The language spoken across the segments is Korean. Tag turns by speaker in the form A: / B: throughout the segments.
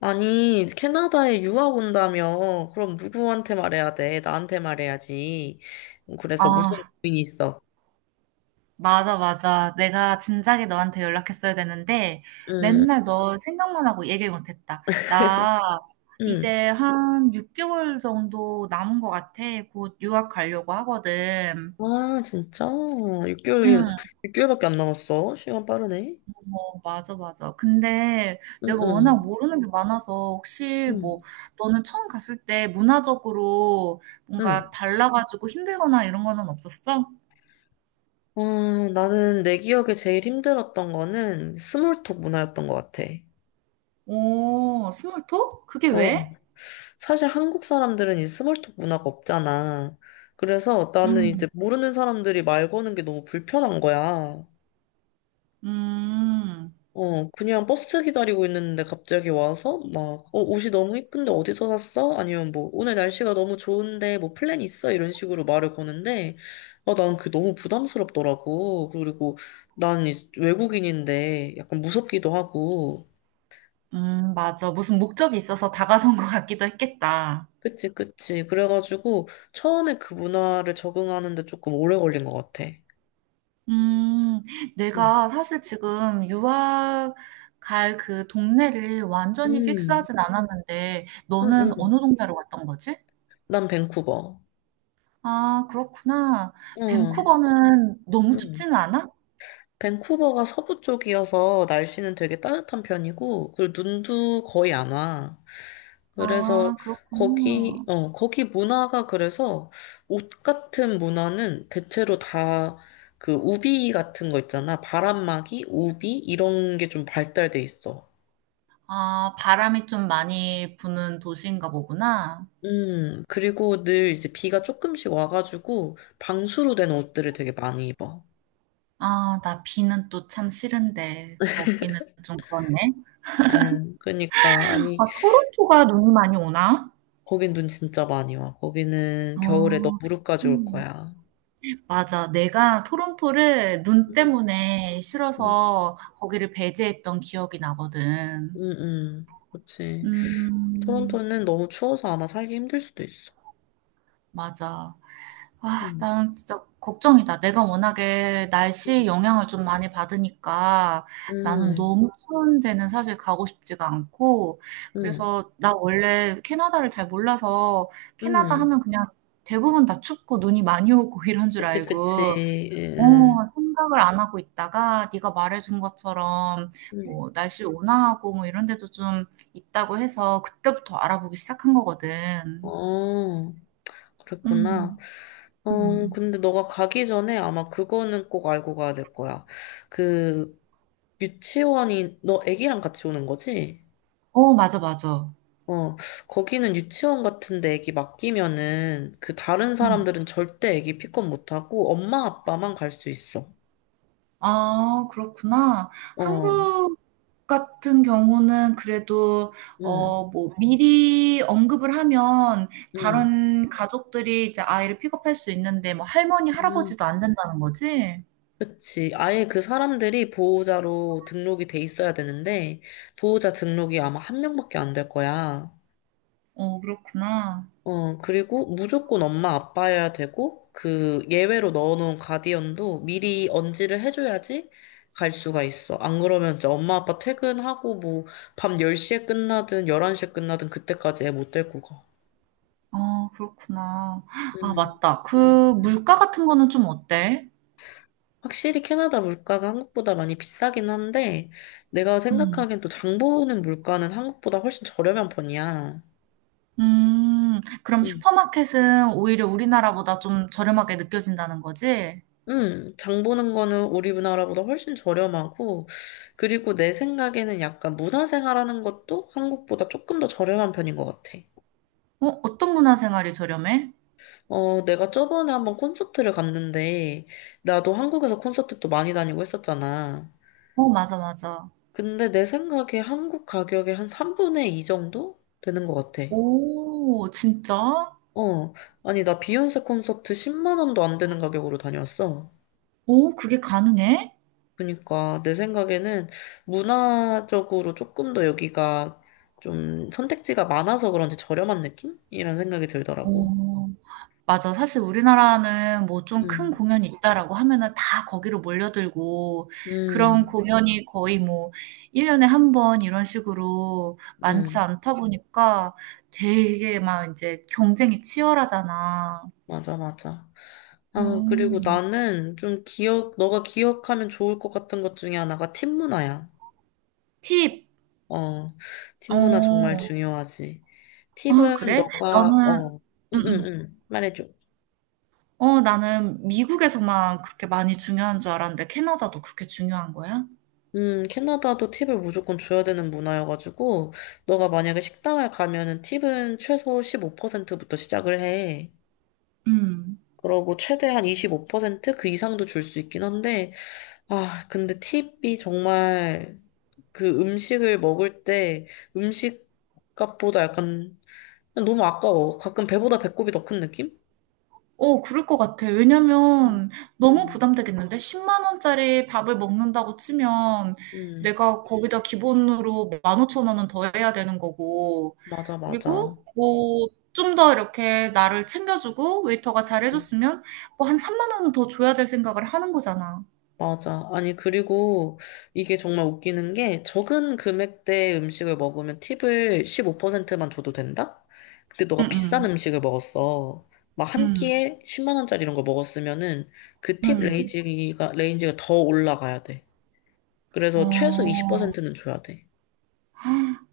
A: 아니, 캐나다에 유학 온다며. 그럼 누구한테 말해야 돼? 나한테 말해야지. 그래서 무슨
B: 아,
A: 고민이 있어?
B: 맞아, 맞아. 내가 진작에 너한테 연락했어야 되는데,
A: 응,
B: 맨날 너 생각만 하고 얘기를 못했다. 나
A: 응.
B: 이제 한 6개월 정도 남은 것 같아. 곧 유학 가려고 하거든.
A: 아, 진짜? 6개월,
B: 응,
A: 육개월밖에 안 남았어. 시간 빠르네.
B: 어, 맞아, 맞아. 근데
A: 응,
B: 내가 워낙
A: 응,
B: 모르는 게 많아서, 혹시 뭐,
A: 응,
B: 너는 처음 갔을 때 문화적으로 뭔가
A: 응.
B: 달라가지고 힘들거나 이런 거는 없었어?
A: 아, 나는 내 기억에 제일 힘들었던 거는 스몰톡 문화였던 것 같아.
B: 오, 스몰톡? 그게
A: 어,
B: 왜?
A: 사실 한국 사람들은 이 스몰톡 문화가 없잖아. 그래서 나는
B: 음,
A: 이제 모르는 사람들이 말 거는 게 너무 불편한 거야.
B: 음.
A: 어, 그냥 버스 기다리고 있는데 갑자기 와서 막, 어, 옷이 너무 이쁜데 어디서 샀어? 아니면 뭐, 오늘 날씨가 너무 좋은데 뭐 플랜 있어? 이런 식으로 말을 거는데, 아, 난 그게 너무 부담스럽더라고. 그리고 난 이제 외국인인데 약간 무섭기도 하고.
B: 맞아. 무슨 목적이 있어서 다가선 것 같기도 했겠다.
A: 그치, 그치. 그래가지고 처음에 그 문화를 적응하는데 조금 오래 걸린 것 같아.
B: 음,
A: 응,
B: 내가 사실 지금 유학 갈 그 동네를 완전히
A: 응,
B: 픽스하진 않았는데,
A: 응.
B: 너는
A: 응.
B: 어느 동네로 갔던 거지?
A: 난 밴쿠버.
B: 아, 그렇구나.
A: 응,
B: 밴쿠버는 너무
A: 응.
B: 춥지는 않아?
A: 밴쿠버가 서부 쪽이어서 날씨는 되게 따뜻한 편이고, 그리고 눈도 거의 안 와. 그래서
B: 아,
A: 거기,
B: 그렇구나.
A: 어, 거기 문화가 그래서 옷 같은 문화는 대체로 다 그 우비 같은 거 있잖아. 바람막이, 우비, 이런 게 좀 발달돼 있어.
B: 아, 바람이 좀 많이 부는 도시인가 보구나.
A: 그리고 늘 이제 비가 조금씩 와가지고 방수로 된 옷들을 되게 많이 입어.
B: 아, 나 비는 또 참 싫은데, 거기는 좀 그렇네.
A: 아유, 그러니까 아니
B: 아, 토론토가 눈이 많이 오나?
A: 거긴 눈 진짜 많이 와. 거기는 겨울에 너
B: 어, 그치.
A: 무릎까지 올 거야.
B: 맞아. 내가 토론토를 눈
A: 음,
B: 때문에
A: 음,
B: 싫어서 거기를 배제했던 기억이 나거든.
A: 그치.
B: 음,
A: 토론토는 너무 추워서 아마 살기 힘들 수도 있어.
B: 맞아. 아,
A: 음,
B: 나는 진짜 걱정이다. 내가 워낙에 날씨 영향을 좀 많이 받으니까 나는
A: 음,
B: 너무 추운 데는 사실 가고 싶지가 않고,
A: 음,
B: 그래서 나 원래 캐나다를 잘 몰라서 캐나다
A: 음.
B: 하면 그냥 대부분 다 춥고 눈이 많이 오고 이런 줄
A: 그치, 그치.
B: 알고, 어,
A: 음,
B: 생각을 안 하고 있다가 네가 말해준 것처럼
A: 음.
B: 뭐 날씨 온화하고 뭐 이런 데도 좀 있다고 해서 그때부터 알아보기 시작한 거거든.
A: 어, 그랬구나.
B: 음,
A: 어,
B: 음.
A: 근데 너가 가기 전에 아마 그거는 꼭 알고 가야 될 거야. 그, 유치원이, 너 애기랑 같이 오는 거지?
B: 어, 맞아, 맞아.
A: 어, 거기는 유치원 같은데 애기 맡기면은 그 다른
B: 음.
A: 사람들은 절대 애기 픽업 못하고 엄마 아빠만 갈 수 있어.
B: 아, 그렇구나.
A: 어,
B: 한국 같은 경우는 그래도
A: 음,
B: 어, 뭐 미리 언급을 하면
A: 음,
B: 다른 가족들이 이제 아이를 픽업할 수 있는데 뭐 할머니,
A: 음.
B: 할아버지도 안 된다는 거지?
A: 그치. 아예 그 사람들이 보호자로 등록이 돼 있어야 되는데 보호자 등록이 아마 한 명밖에 안 될 거야.
B: 어, 그렇구나.
A: 어, 그리고 무조건 엄마 아빠여야 되고, 그 예외로 넣어놓은 가디언도 미리 언지를 해줘야지 갈 수가 있어. 안 그러면 이제 엄마 아빠 퇴근하고 뭐 밤 10시에 끝나든 11시에 끝나든 그때까지 애 못 데리고 가.
B: 아, 그렇구나. 아,
A: 음.
B: 맞다. 그
A: 음.
B: 물가 같은 거는 좀 어때?
A: 확실히 캐나다 물가가 한국보다 많이 비싸긴 한데, 내가
B: 음.
A: 생각하기엔 또 장 보는 물가는 한국보다 훨씬 저렴한 편이야.
B: 그럼
A: 음.
B: 슈퍼마켓은 오히려 우리나라보다 좀 저렴하게 느껴진다는 거지?
A: 장 보는 거는 우리 나라보다 훨씬 저렴하고, 그리고 내 생각에는 약간 문화생활하는 것도 한국보다 조금 더 저렴한 편인 것 같아.
B: 어, 어떤 문화생활이 저렴해?
A: 어, 내가 저번에 한번 콘서트를 갔는데, 나도 한국에서 콘서트 또 많이 다니고 했었잖아.
B: 어, 맞아, 맞아.
A: 근데 내 생각에 한국 가격의 한 3분의 2 정도 되는 것 같아.
B: 오, 진짜?
A: 어, 아니, 나 비욘세 콘서트 10만 원도 안 되는 가격으로 다녀왔어.
B: 오, 그게 가능해?
A: 그러니까 내 생각에는 문화적으로 조금 더 여기가 좀 선택지가 많아서 그런지 저렴한 느낌? 이런 생각이 들더라고.
B: 오, 맞아. 사실 우리나라는 뭐 좀 큰
A: 음,
B: 공연이 있다라고 하면은 다 거기로 몰려들고 그런
A: 음,
B: 공연이 거의 뭐 1 년에 한 번 이런 식으로 많지
A: 음,
B: 않다 보니까 되게 막 인제 경쟁이 치열하잖아.
A: 맞아, 맞아. 아, 그리고
B: 음.
A: 나는 좀 기억, 너가 기억하면 좋을 것 같은 것 중에 하나가 팀 문화야.
B: 팁.
A: 어, 팀 문화 정말
B: 어.
A: 중요하지.
B: 아
A: 팁은
B: 그래?
A: 너가,
B: 나는
A: 어, 응, 응,
B: 음음.
A: 응, 말해줘.
B: 어 나는 미국에서만 그렇게 많이 중요한 줄 알았는데 캐나다도 그렇게 중요한 거야?
A: 캐나다도 팁을 무조건 줘야 되는 문화여가지고, 너가 만약에 식당을 가면은 팁은 최소 15%부터 시작을 해.
B: 음.
A: 그러고 최대한 25% 그 이상도 줄 수 있긴 한데, 아, 근데 팁이 정말 그 음식을 먹을 때 음식 값보다 약간 너무 아까워. 가끔 배보다 배꼽이 더 큰 느낌?
B: 어, 그럴 것 같아.
A: 음,
B: 왜냐면 너무
A: 음,
B: 부담되겠는데? 10만 원짜리 밥을 먹는다고 치면
A: 음,
B: 내가 거기다 기본으로 15,000원은 더 해야 되는 거고.
A: 맞아, 맞아.
B: 그리고 뭐 좀 더 이렇게 나를 챙겨주고 웨이터가 잘
A: 음.
B: 해줬으면 뭐 한 3만 원은 더 줘야 될 생각을 하는 거잖아.
A: 맞아. 아니, 그리고 이게 정말 웃기는 게 적은 금액대 음식을 먹으면 팁을 15%만 줘도 된다? 근데
B: 응,
A: 너가 비싼
B: 응,
A: 음식을 먹었어. 막 한
B: 응,
A: 끼에 10만 원짜리 이런 거 먹었으면은 그 팁
B: 응.
A: 레인지가 더 올라가야 돼. 그래서 최소
B: 어,
A: 20%는 줘야 돼.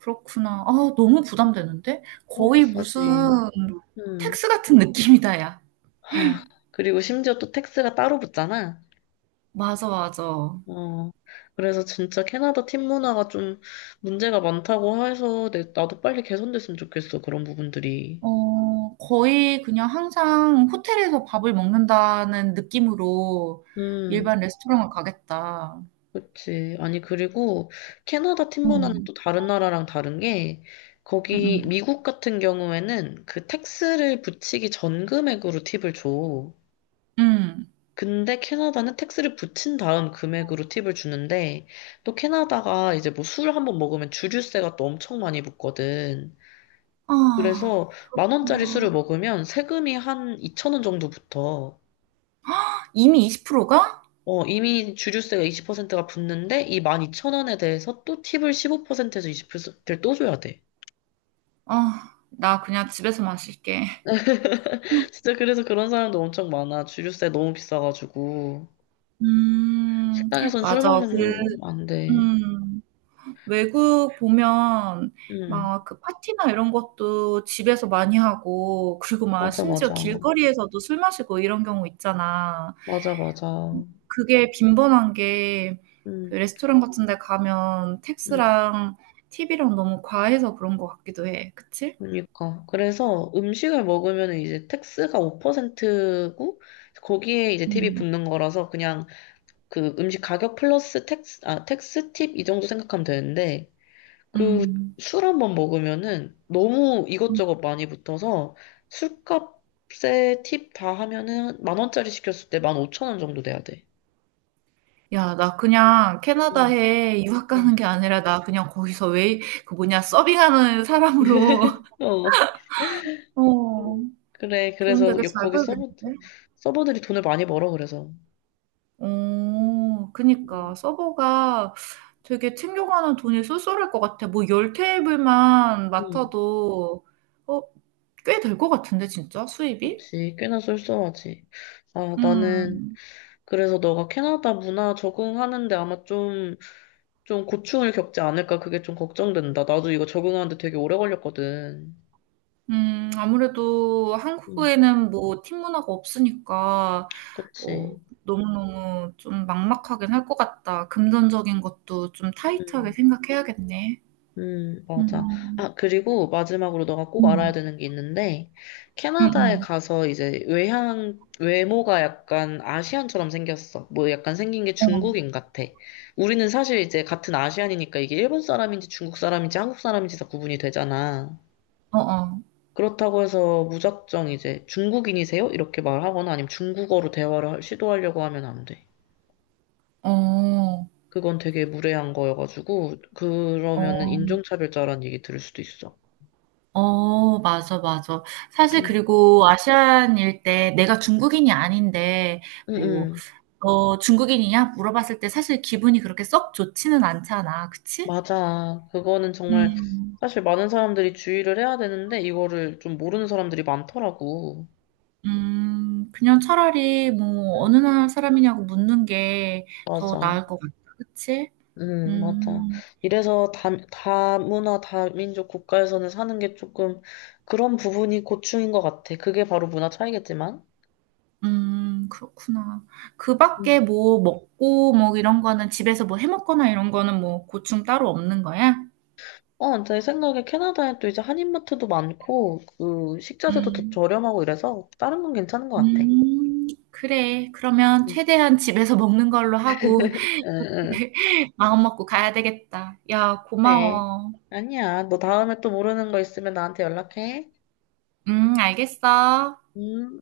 B: 그렇구나. 아, 너무 부담되는데?
A: 너무
B: 거의 무슨
A: 비싸지. 음.
B: 텍스 같은 느낌이다, 야.
A: 하, 그리고 심지어 또 텍스가 따로 붙잖아.
B: 맞아, 맞아.
A: 어, 그래서 진짜 캐나다 팀 문화가 좀 문제가 많다고 해서 나도 빨리 개선됐으면 좋겠어, 그런 부분들이.
B: 어, 거의 그냥 항상 호텔에서 밥을 먹는다는 느낌으로
A: 음,
B: 일반 레스토랑을 가겠다.
A: 그치. 아니, 그리고 캐나다 팀 문화는
B: 음,
A: 또 다른 나라랑 다른 게,
B: 음,
A: 거기
B: 음.
A: 미국 같은 경우에는 그 택스를 붙이기 전 금액으로 팁을 줘.
B: 음.
A: 근데 캐나다는 택스를 붙인 다음 금액으로 팁을 주는데, 또 캐나다가 이제 뭐 술 한 번 먹으면 주류세가 또 엄청 많이 붙거든.
B: 아,
A: 그래서 만 원짜리 술을 먹으면 세금이 한 2천 원 정도 붙어.
B: 이미 20%가?
A: 어, 이미 주류세가 20%가 붙는데 이만2천원에 대해서 또 팁을 15%에서 20%를 또 줘야 돼.
B: 아, 나 그냥 집에서 마실게.
A: 진짜 그래서 그런 사람도 엄청 많아. 주류세 너무 비싸가지고.
B: 음,
A: 식당에선 술
B: 맞아. 그,
A: 먹는 안 돼.
B: 음, 외국 보면
A: 응,
B: 막 그 파티나 이런 것도 집에서 많이 하고, 그리고 막
A: 맞아,
B: 심지어
A: 맞아.
B: 길거리에서도 술 마시고 이런 경우 있잖아.
A: 맞아, 맞아.
B: 그게 빈번한 게 그
A: 응,
B: 레스토랑 같은 데 가면
A: 응.
B: 텍스랑 팁이랑 너무 과해서 그런 것 같기도 해. 그치?
A: 그러니까. 그래서 음식을 먹으면 이제 택스가 5%고 거기에 이제 팁이
B: 음.
A: 붙는 거라서 그냥 그 음식 가격 플러스 텍스, 아, 텍스 팁 이 정도 생각하면 되는데, 그
B: 음.
A: 술 한번 먹으면은 너무
B: 음.
A: 이것저것 많이 붙어서 술값에 팁 다 하면은 만 원짜리 시켰을 때 만 오천 원 정도 돼야 돼.
B: 야, 나 그냥
A: 음.
B: 캐나다에 유학 가는 게 아니라 나 그냥 거기서 웨이 그 뭐냐 서빙하는 사람으로.
A: 어. 음.
B: 어.
A: 그래,
B: 돈
A: 그래서
B: 되게 잘
A: 거기 서버,
B: 벌겠는데?
A: 서버들이 돈을 많이 벌어, 그래서.
B: 어,
A: 음,
B: 그니까 서버가 되게 챙겨가는 돈이 쏠쏠할 것 같아. 뭐 열 테이블만
A: 음.
B: 맡아도 어, 꽤 될 것 같은데 진짜 수입이?
A: 그치. 꽤나 쏠쏠하지. 아, 나는,
B: 음,
A: 그래서 너가 캐나다 문화 적응하는데 아마 좀 좀 고충을 겪지 않을까 그게 좀 걱정된다. 나도 이거 적응하는데 되게 오래 걸렸거든.
B: 아무래도
A: 음,
B: 한국에는 뭐 팀 문화가 없으니까
A: 그치.
B: 뭐 너무너무 좀 막막하긴 할 것 같다. 금전적인 것도 좀 타이트하게
A: 음,
B: 생각해야겠네.
A: 맞아.
B: 음,
A: 아, 그리고 마지막으로 너가 꼭 알아야
B: 음,
A: 되는 게 있는데,
B: 음,
A: 캐나다에
B: 음.
A: 가서 이제 외향, 외모가 약간 아시안처럼 생겼어. 뭐 약간 생긴 게
B: 어,
A: 중국인 같아. 우리는 사실 이제 같은 아시안이니까 이게 일본 사람인지 중국 사람인지 한국 사람인지 다 구분이 되잖아.
B: 어,
A: 그렇다고 해서 무작정 이제 중국인이세요? 이렇게 말하거나 아니면 중국어로 대화를 시도하려고 하면 안 돼.
B: 어, 어.
A: 그건 되게 무례한 거여가지고, 그러면은
B: 어.
A: 인종차별자라는 얘기 들을 수도 있어.
B: 어 맞아, 맞아. 사실
A: 응,
B: 그리고 아시안일 때 내가 중국인이 아닌데
A: 응,
B: 뭐
A: 응.
B: "너 중국인이냐?" 물어봤을 때 사실 기분이 그렇게 썩 좋지는 않잖아. 그치?
A: 맞아. 그거는 정말
B: 음.
A: 사실 많은 사람들이 주의를 해야 되는데, 이거를 좀 모르는 사람들이 많더라고.
B: 음. 그냥 차라리 뭐
A: 응,
B: "어느 나라 사람이냐."고 묻는 게 더
A: 맞아.
B: 나을 것 같다. 그치?
A: 응, 맞아.
B: 음.
A: 이래서 다문화, 다민족 국가에서는 사는 게 조금 그런 부분이 고충인 것 같아. 그게 바로 문화 차이겠지만.
B: 음. 그렇구나. 그
A: 음.
B: 밖에 뭐 먹고 뭐 이런 거는 집에서 뭐 해 먹거나 이런 거는 뭐 고충 따로 없는 거야?
A: 어, 제 생각에 캐나다에 또 이제 한인마트도 많고, 그, 식자재도 더
B: 음.
A: 저렴하고 이래서, 다른 건 괜찮은 것 같아.
B: 그래. 그러면
A: 음.
B: 최대한 집에서 먹는 걸로 하고
A: 응, 응.
B: 마음 먹고 가야 되겠다. 야,
A: 네.
B: 고마워.
A: 아니야. 너 다음에 또 모르는 거 있으면 나한테 연락해.
B: 알겠어.
A: 음.